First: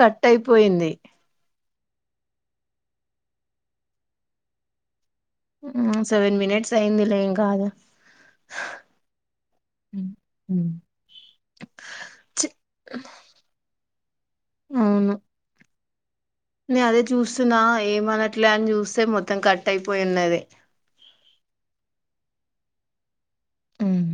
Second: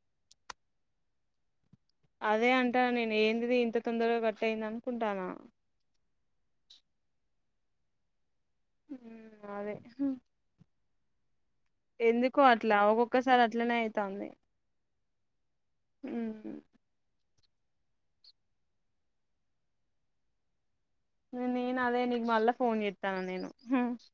కట్టయిపోయింది అదే అంటా నేను ఏందిదింత తొందరగా కట్టైంది అనుకుంటాను ఉహ్ సెవెన్ మినట్స్ అయిందిలే ఏంకాదు ఉహ్ అదే చి ఎందుకోట్లా ఒక్కొక్కసారి అట్లనే అయితాంది ఉమ్, నే అదే చూస్తున్నా ఏమనట్లే అని చూస్తే మొత్తం కట్ అయిపోయిన్నది నేను అదే నీకు మళ్ళా ఫోన్ చెత్తాను నేను మ్మ్.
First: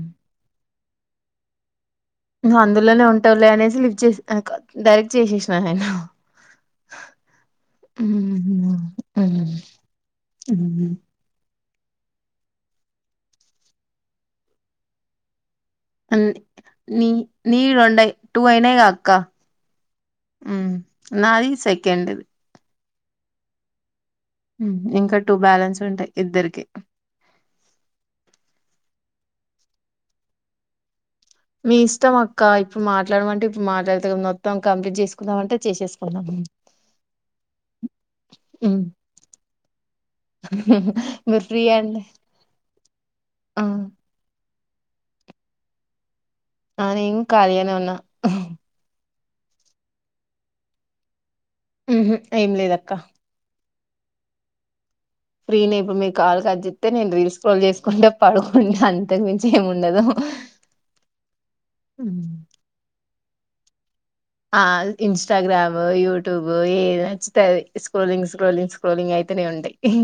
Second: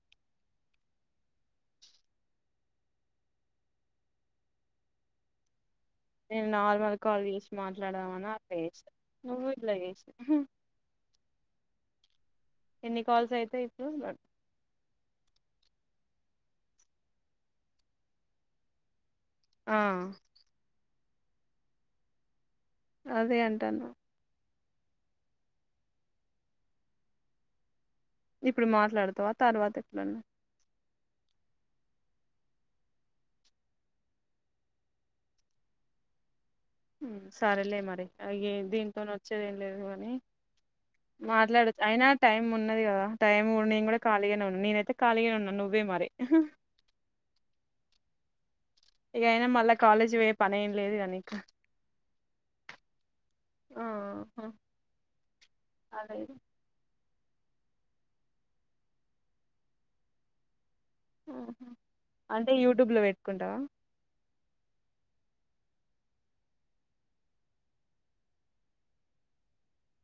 ఉన్ అందులోనే ఉంటావులే అనేసి లిఫ్ట్ చేసి ఆమె కాద్ డైరెక్ట్ చేశేషినా నేన్ నేను నార్మల్ కాల్ చేసి మాట్లాడదామన అట్లా మ్మ్. చేశా నువ్వు మ్మ్. ఇట్లా చేష మ్మ్. ఎన్ని కాల్స్ అయితాయి ఇప్పుడు బట్ అండ్ నీ నీ రొండై టూ అయినగా అక్క ఆ మ్మ్. నాది సెకండ్ ది అదే అంటాన్న మ్ ఇంకా టూ బ్యాలెన్స్ ఉంటాయి ఇద్దరికి ఇప్పుడు మాట్లాడుతావా తర్వాత ఎట్లున్నాయి మీ ఇష్టం అక్క ఇప్పుడు మాట్లాడమంటే ఇప్పుడు మాట్లాడత ఇగ మొత్తం కంప్లీట్ చేసుకుందాం అంటే చేసేసుకుందాం సరేలే మరి అ ఇగే మ్మ్. దీంతో వచ్చేది ఏం లేదు కాని మీరు ఫ్రీ మాట్లాడచ్చు అండి అయినా టైం ఉన్నది కదా టైం ఆ ఉన్నాగన్ కూడా ఖాళీగానే ఉ నేనైతే ఖాళీగానే ఉన్నా నువ్వే మరి నాన్ ఇంకా ఖాళగానే ఉన్నా ఇగయినా మళ్ళా కాలేజ్ పోయే పని ఏం లేదుగ నీకు హ్మ్ ఏం లేదక్క అ హ ఫ్రీ నే ఇప్పుడు మీ కాల్ కట్జెతే నేను రీల్స్ స్క్రోల్ చేసుకుంట పడుకుంట అంతకు మించి ఏమ్ ఉండదు అ హ ఉమ్. అంటే యూట్యూబ్ లో పెట్టుకుంటావా ఆ ఇన్స్టాగ్రామ్ యూట్యూబ్ ఏది నచ్చితే అది స్క్రోలింగ్ స్క్రోలింగ్ స్క్రోలింగ్ అయి వస్తూనే ఉంటయి ఇహి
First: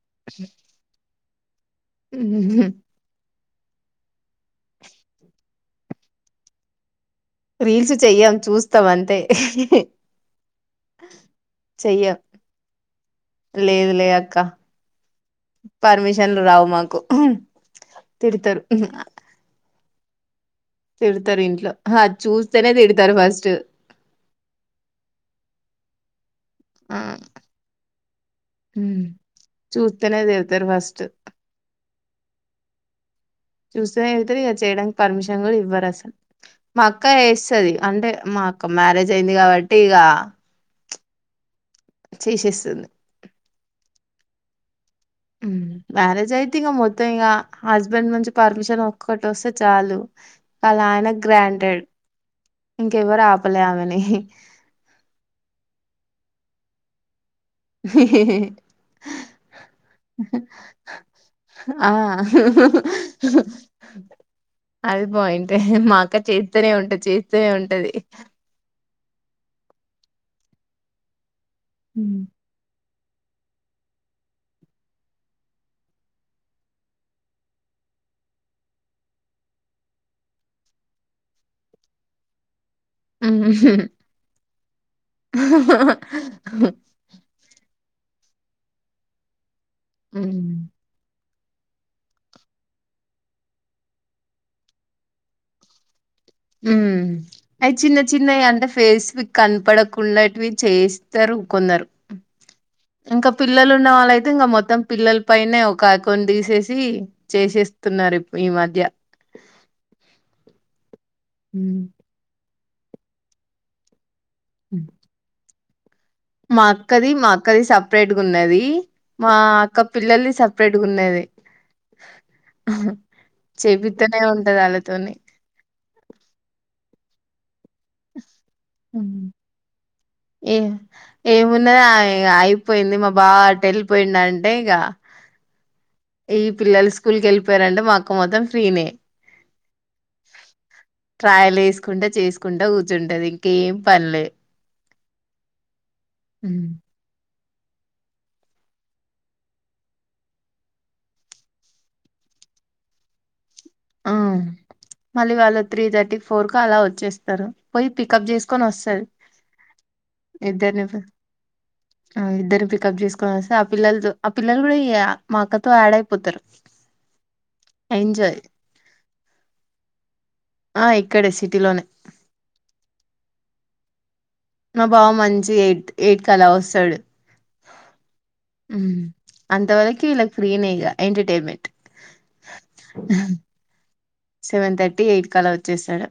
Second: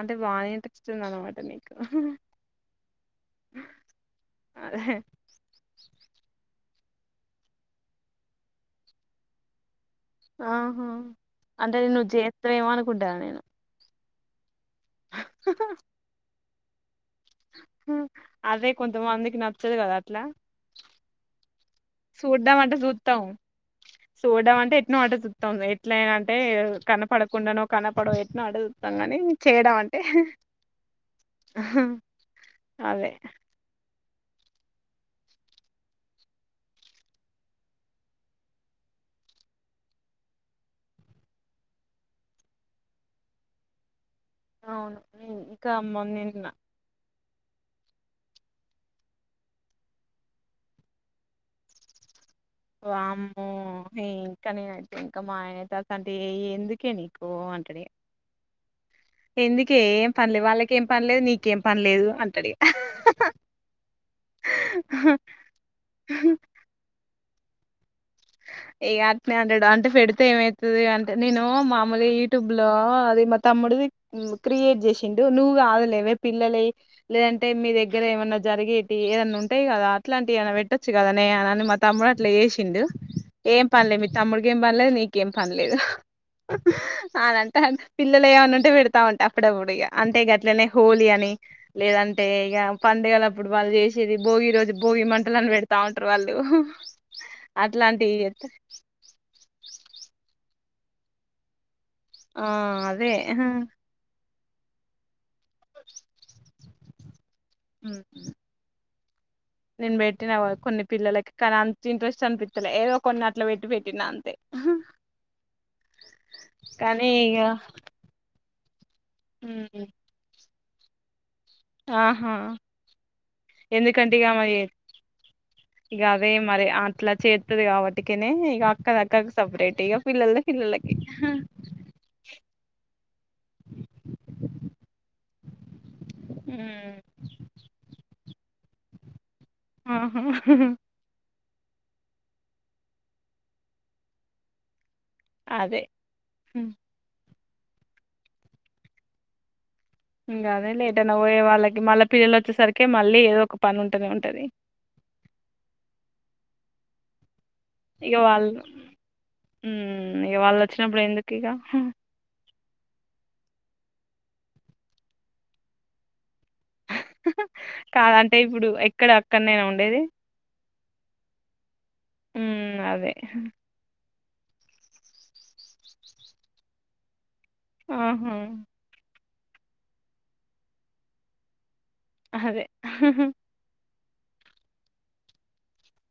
అంటే బానే ఇంట్రెస్ట్ ఉందనామాట నీకు ఉహు. ఆహే రీల్స్ చెయ్యం చూస్తాం అంతే ఆహా అంటే నువ్వు చెయ్యం చేతవ్ ఎమో అనుకుంటన్న నేను క పర్మిషన్లు రావు మాకు తిడతారు అదే కొంతమందికి నచ్చదు కదా అట్లా తిడతారూ ఇంట్లో అది సూడ్డం చూస్తేనే అంటే తిడతారు చూత్తం ఫస్ట్ సుడ్డం అంటే ఎట్నో అట చూత్తం ఎట్లయినా అంటే ఆ కనపడకుండానో కనపడో ఎట్నో అడుగుతాం ఉమ్. కానీ చేయడం అంటే చూస్తేనే తిడతారు ఫస్ట్ అహ్ అదే తన్ ఎల్తది కదా చేయడానికి పర్మిషన్ కూడా ఇవ్వరు అసలు మా అక్క వేస్తాది అంటే మా అక్క మ్యారేజ్ అయింది కాబట్టి ఇక చేసేస్తుంది అవును హ్మ్. ఉమ్ ఇంకా మ్యారేజ్ మొన్నిన్న అయితే ఇగ మొత్తం ఇంగా హస్బెండ్ నుంచి పర్మిషన్ ఒక్కట వస్తే చాలు వాలా ఆయన గ్రాంటెడ్ ఇంకెవరు వామ్మో ఆపలే ఆమెని ఇంకా నేనతే ఇంకా మా ఆయనతో అట్లాంటివి అంటే ఏ ఎందుకేని హ్మ్ హ్మ్ హె ఎందుకే ఏం పనిలేవ్ వాళ్ళక ఏం పనిలేదు నీకేం ఆ పనిలేదు అంటాడు ఇగ అది పోయింటే మా అక్క చేత్తానే ఉంటది చేస్తూనే ఉంటది ఇగ అట్నే అంటాడు అంటే పెడితే ఏమైతది అంటే నేను మామూలుగ ఉమ్. యూట్యూబ్ లో ఇది మా తమ్ముడిది మ్ క్రియేట్ చేసిండు నువ్వు కాదలేవే పిల్లలయి లేదంటే మీ దగ్గర ఏమన్నా జరిగేటివి ఏదన్నా ఉంటాయి కదా అట్లాంటివి ఏమనా పెట్టొచ్చు కదా నే అని మా తమ్ముడు అట్లా చేశిండు ఉమ్. ఏం పనిలేదు మీ తమ్ముడికి ఏం పనిలేదు నీకేం పనిలేదు అనంట పిల్లలువి ఏమన్న ఉంటే పెడతా ఉంట అప్పుడప్పుడు ఇగ అంటే ఉమ్. గట్లనే హోలీ అని లేదంటే ఇగ పండుగల అప్పుడు వాళ్ళు చేసేది భోగి రోజు భోగి మంటలను పెడతా ఉంట టారు వాళ్ళు హ్మ్ ఆ అయి చిన్న చిన్నవి అంటే ఫేస్ వీ కనపడకుండాటివి చేస్తారు కొందరు ఆ అదే హ ఇంగా మొత్తం పిల్లల్ పైనే ఒక అకౌంట్ తీసేసి చేసేస్తున్నారు ఇప్ ఈ మధ్య నేను పెట్టినా కొన్ని పిల్లలకి కానీ ఉమ్. అంత ఇంట్రెస్ట్ అనిపిత్తలే ఏదో కొన్ని అట్లో పెట్టి పెట్టినా అంతే మా కానీ అక్కది మా ఇగ అక్కది సెప్రటేగా ఉన్నది మా అక్క ఉమ్ పిల్లల్దీ సప్ సెపరేట్ గున్నేది ఆహా ఎందుకంటే చేపిత్తనే ఇగ మరి ఉంటది వాళ్ళతోని ఇగ అదే మరి అట్లా చెత్తది కాబట్టికనే ఇగ అక్క ది అక్క క్ సేపరేట్ ఇగ పిల్లల్ ఏ ఏమున్నా అయ్ అయిపోయింది మా బావ అట్ వెళ్ళిపోయిండు అంటే ఇగ ఈ పిల్లలు స్కూల్కి వెళ్ళిపోయారంటే మా అక్క మొత్తం ఫ్రీనే ఆహా ట్రాయలు వేసుకుంటా చేసుకుంటా కూర్చుంటది ఇంక ఏం పనిలే అదే ఉమ్. ఇంగ అదే లే ఎటన్న పోయేవాళ్ళకి మళ్ల పిల్లలు వొచ్చేసరికి మళ్ళీ ఏదో ఒక పని ఉంటనే ఆ ఉంటది మళ్ళీ వాళ్ళు త్రీ థర్టీ ఫోర్ కు అలా వచ్చేస్తారు పోయి ఇగ పికప్ వాళ్ళు చేసుకొని వస్తాది ఉమ్ ఇగ వాళ్ళు ఇద్దరని పి వచ్చినప్పుడు ఎందుకు ఇగ ఆ ఇద్దరని పి పికప్ చేసుకొని వస్తే ఆ పిల్లలతో ఆ పిల్లలు కూడా మా అక్కతో యాడ్ అయిపోతారు కాద అంటే ఎంజాయ్ ఇప్పుడు ఎక్కడ అక్కడ్నేనా ఉండేది ఆ ఇక్కడే సిటీలోనే హ్మ్. అదే. మా బావ మంచి ఎయిట్ ఎయిట్ క అలా వొస్తాడు ఆహా అంతవరకి ఇలాగ్ ఫ్రీనే ఇక ఎంటర్టైన్మెంట్ అదే సెవెన్ థర్టీ ఎయిట్ కలా వొచ్చేసాడు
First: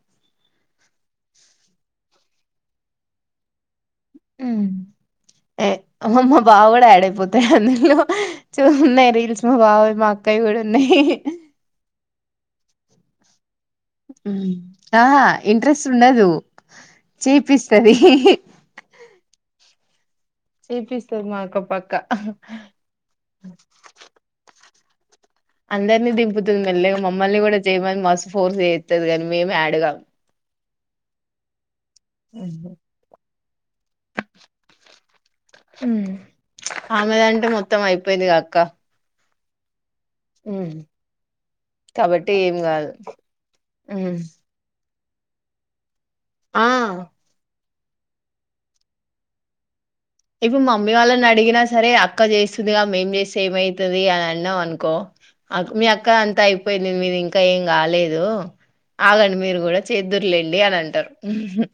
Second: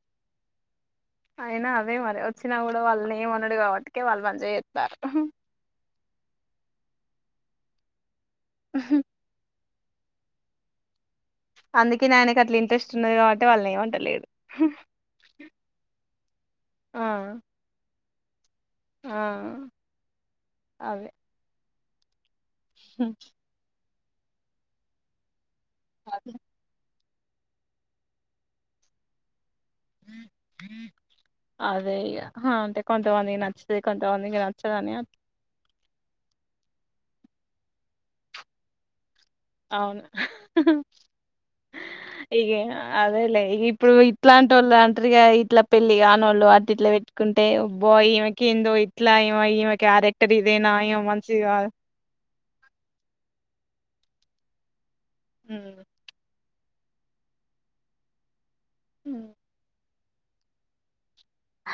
అయినా అదే మరి వచ్చినా గుడా వాళ్ళని ఏమనడు కాబట్టికే వాళ్ళు మంచిగా చేత్తాలు అమ్మ్ మ్మో మా బావ కూడా ఆడ్ పోతాయి అందులో చూస్తున్నాయి రీల్స్ మా బావ మా అక్కవి గూడ ఉన్నాయి అందుకేనే ఆయనకు అట్ల ఇంట్రెస్ట్ ఉన్నది కాబట్టి వాళ్ళని ఏమంట్ ఆహా ఇంట్రెస్ట్ ఉండదు ఆ! చేపిస్తది ఆ అదే. చేపిస్తది మా అక్క పక్క అందరినీ అదే. దింపుతుంది మెల్లగా మమ్మల్ని గుడా చేయమని మస్తు ఫోర్స్ చెత్తది గాని మేమే ఆడ్ గామ్ అదే ఇగ హ అంటే కొంతమందికి నచ్చుతది కొంతమందికి నచ్చదని ఆమెదంటే మొత్తం అయిపోయిందిగ అక్క అవును కాబట్టి ఇగ ఏం కాదు అదేలే ఇగ ఇప్పుడు ఇట్లాంటి వొళ్ళ అంట ట్రీ గా ఇట్లా పెళ్లి కానోళ్లు అటు ఆ ఇట్లా పెట్టుకుంటే అబ్బో ఈమెకి ఏందో ఇట్లా ఈమ ఈమె క్యారెక్టర్ ఇదేనా ఈమె మంచిది గాదు క్క చేస్తుందిగా మేం చేస్తే ఏమైతది అని అన్నావ్ అనుకో ఆ ఉమ్. మీ అక్క అంత పోయింది మీది ఇంకా ఏం గాలేదు ఉమ్. ఆగండి మీరు కూడా చేదుర్లేండి అని అంటారు ఉహు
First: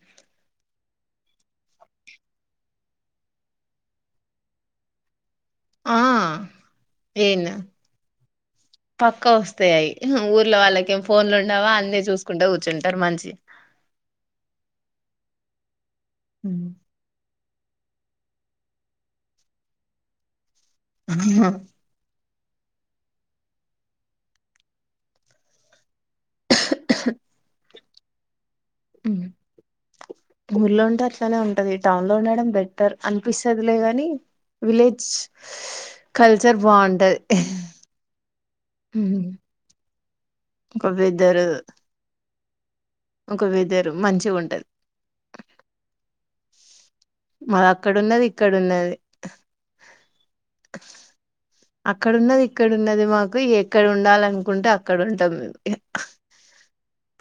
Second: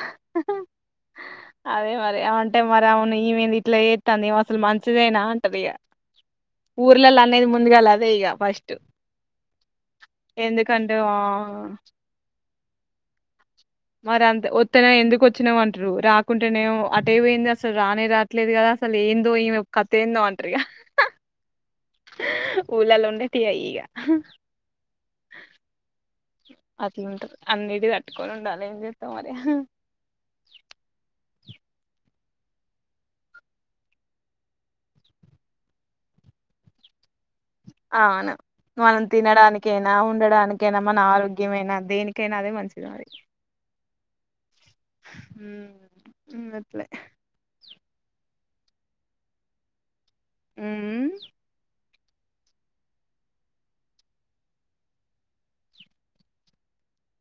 అదే మరి అ అంటే మరి అవును ఇమేంది ఇట్లా చేతంది ఈమె అసలు మంచిదేనా ఇగ ఆ ఊర్లల్ల అనేది ముందుగాల అదే ఇగ ఫస్ట్ పక్కా వస్తాయి అయి ఊర్లో ఎందుకంటే వాళ్ళకేం ఆ ఫోన్లు ఉండవా అన్నీ చూసుకుంట కూర్చుంటారు మంచి మరి అంతే వొత్తనే ఎందుకు వొచ్చినావ్ అంటరు హ్మ్. రాకుంటేనేమో ఆటే పోయింది అసల్ అసలు రానే రాట్లేదు కదా అసలు ఏందో ఇమే కథ ఏందో అ ఊలాలో ఉండే తి ఈగా అట్లుంటారు అన్నిటి తట్టుకొని ఉండాలి ఏం చేస్తాం మరి ఊర్లో ఉంటే అట్లనే ఉంటది టౌన్ లో ఉండడం బెటర్ అనిపిస్తుదిలే కానీ విలేజ్ కల్చర్ బావుంటది అవును మనం తినడానికైనా ఉండడానికైనా ఒక మన వెదరు ఆరోగ్యమేనా దేనికి కైనా అదే మంచి ఒక వేధేర్ మంచిగా ఉంటది ఉమ్, ఉమ్ అట్లే మావి అక్కడ ఉన్నది ఇక్కడ ఉన్నది ఉమ్ అక్కడున్నది ఇక్కడ ఉన్నది మాకు ఎక్కడ ఉండాలనుకుంటే అక్కడ ఉంటాం మేము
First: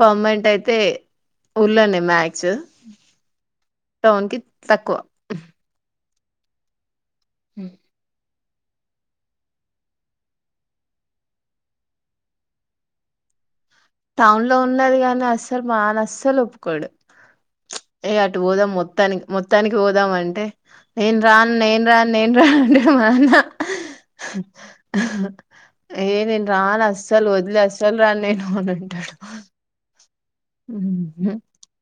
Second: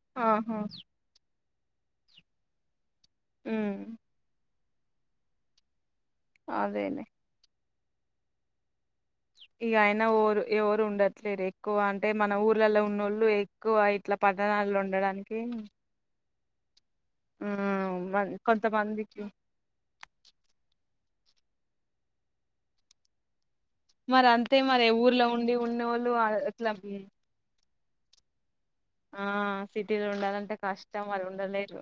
పర్మనెంట్ ఆహా అయితే ఊళ్ళోనే మ్యాక్స్ ఉమ్, టౌన్ కి తక్కువ అదేలే హ్మ్ ఇగ అయినా పోరు ఎవరు ఉండట్లేరు ఎక్కువ అంటే మన ఊర్లలో ఉన్నోళ్ళు ఇట్లా టౌన్ లో పట్టణాల్లో ఉన్నది కాని ఉండడానికి అస్సలు మాఆయన అస్సలు ఒప్పుకోడు ఉమ్, ఇగ మన్- అటు పోదాం కొంతమందికి మొత్తానికి మొత్తానికి పోదాం అంటే నేను రాన్ నేను రాన్ నేను రా అంట మాఆయనా మరి అంతే మరి ఊర్లో ఉండి ఏ ఉన్నోళ్ళు నేను అట్లా రాన్ అస్సలు వదిలేయ్ అస్ సల రాను నేను వాది ఆ సిటీలో ఉండాలంటే కష్టం ఆడ ఉండలేరు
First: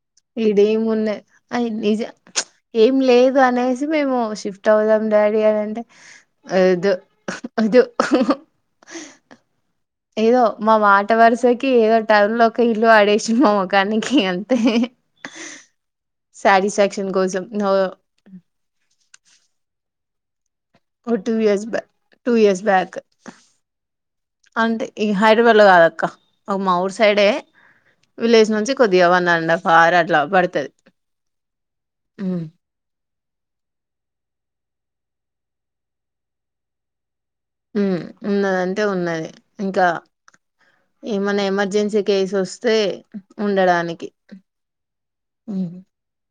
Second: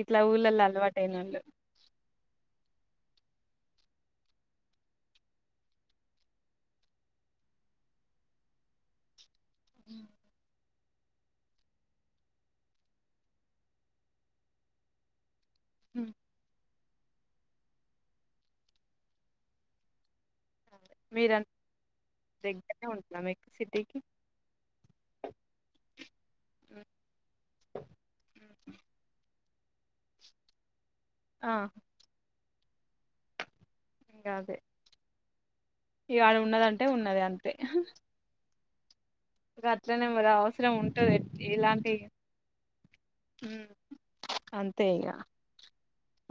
ఇట్లా ఐడా ఊళ్ళలో ఎం అలవాటు ఉన్నది అయినోళ్ళు అ నిజం ఏం లేదు అనే నీజం ఏమో షిఫట్ అవుదాం డాడీ అని అంటే ఆ వద్దూ వద్దు ఏదో మా మాట వరుసకి ఏదో టౌన్ లో ఒక ఇల్లు పడేసి మా ముకానికి అంతే సాటిస్ఫాక్షన్ కొసం ఓ టూ మీరంత ఇయర్స్ బ్యాక్ టూ ఇయర్స్ దగ్గరనే బ్యాక్ ఉంటున్నా మీకు సిటీకి అంటే ఈ హైదరాబాద్ లో కాదు అక్క మా ఊరు సైడే విలేజ్ నుంచి కొద్దిగా వన్ అండ్ హఫ్ ఆర్ అట్లా పడుతాది ఆ ఉమ్ గదే ఇవాళ ఉన్నదంటే ఉన్నది అం ఉమ్ ఉన్నది అంటే ఉన్నది ఇగ ఇంకా అట్లనే మరి అవసరం ఉంటది ఏమైనా ఇలాంటి ఎమర్జెన్సీ కేసు వస్తే ఉమ్, ఉండడానికి అంతే ఇగ ఉమ్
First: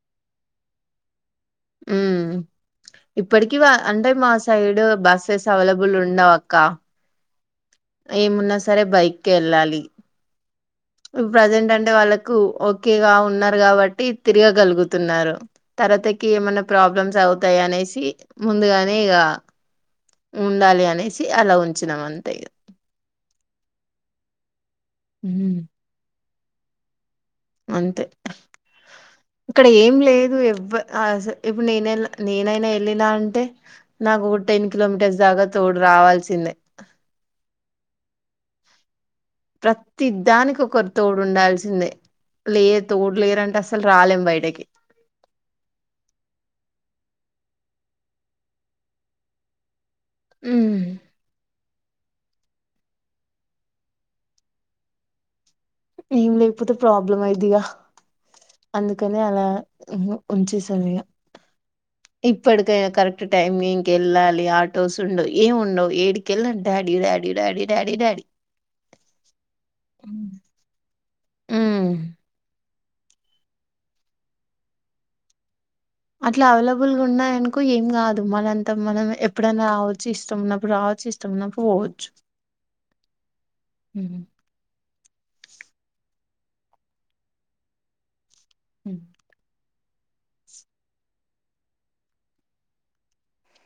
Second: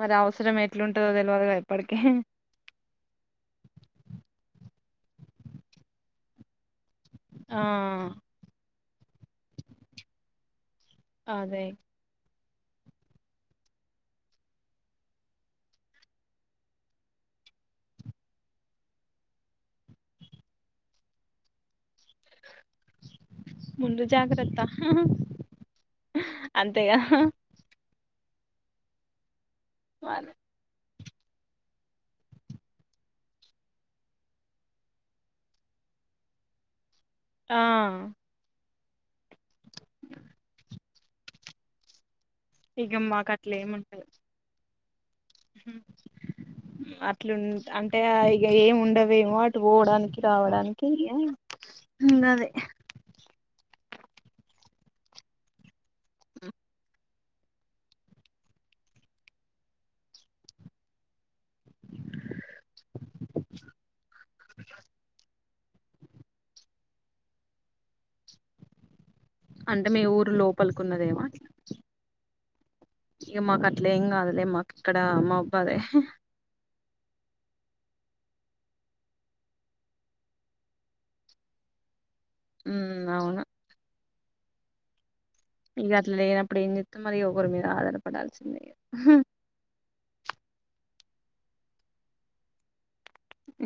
మరి అవసరం ఎట్లుంటుందో తెల్వ ఉమ్ ఇప్పటికి అంటే మాసైడు బస్సెస్ అవైలబుల్ ఉండవు అక్క ఆ సరే బైక్ కి వెళ్ళాలి అదే ప్రజెంట్ అంటే వాళ్ళకు ఓకేగా ఉన్నారు కాబట్టి తిరగగలుగుతున్నారు. తర్వాతికి ఏమైనా ప్రాబ్లమ్స్ అవుతాయా అనేసి ముందుగానే ఇగ ఉండాలి అనేసి అలా ఉంచినాం అంతే ముందు జాగ్రత్త ఉమ్ అంతేగా అంతే ఇక్కడ ఏం మరి. లేదు ఎవ్వ అహ్ స ఇపుడు నేనెల్ నేనైనా ఎళ్ళినా అంటే నాకు టెన్ కిలోమీటర్స్ దాకా తోడు రా కావల్సిందే ఆ ప్రతి ద్దానికొకరు తోడుండాల్సిందే లే ఇగ తోడు మాకు లేరంటే అస్సలు రాలేం బయటకి అట్లున్ అంటే అహ్ ఇగ ఏమి ఉండవేమో అటు పోవడానిక్ ఉమ్ రావడానికి యా గదే ఏం లేకపోతే ప్రాబ్లం అయిద్ధిగా అందుకని అలా ఉహు ఉంచేసాఇగా ఇప్పటికైన కరెక్ట్ టైమింగ్కి ఎళ్ళాలి ఆటోస్ ఉండవు. ఏమి ఉండవు ఏడికి ఎల్లిన daddy daddy daddy daddy daddy daddy అంటే మీ ఊరు లోపలికున్నదేమో ఉమ్ ఇగ మాకు అట్లేం గాదులే మాకు ఇక్కడ మౌబ్బదే వుల్ ఉన్నాయనుకో ఏం గాదు మనంతా మనం ఎప్పుడైనా రావచ్చు. ఇష్టమున్నప్పుడు రావచ్చు. ఇష్టమున్నప్పుడు పో వొచ్చు ఉమ్ అవున మ్ హు ఇంగ అట్ల లేనప్పుడు ఏంజెత్తం మరి ఒకరి మీద ఆధారపడాల్సి హ్మ్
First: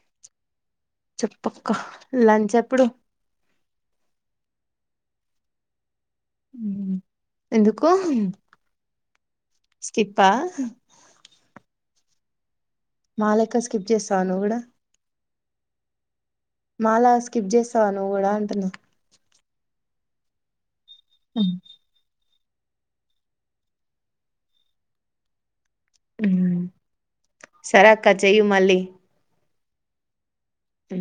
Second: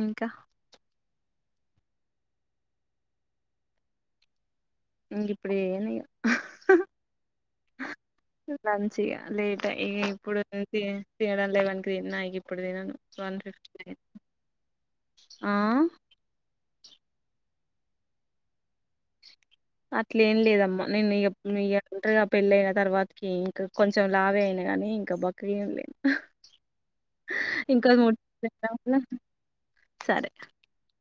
ఇంకా చెప్పక్క లంచ్ ఎప్పుడు ఇంగిప్పుడే ఏయను ఇగ ఉహు లంచిగా లేట్ అయ్ స్కిప్పా ఇగిప్పుడు తినడం లేవన్ క్ తిన్న ఇగి మా లెక్క స్కిప్ చేస్తావా నువ్ గూడా ఆ మాలాగ స్కిప్ చేస్తావా నువ్వు గూడా అంటున్న అట్లేం లేదమ్మా నేనిగ మియా వుంటరుగా పెళ్ళయిన తర్వాత్కి ఇంక కొంచెం లావే అయిన గానీ ఇంక బక్కగేమ్ లెన్ ఇంక సరే అక్క చెయ్యి మళ్ళీ [unintelligible] సరే ఉ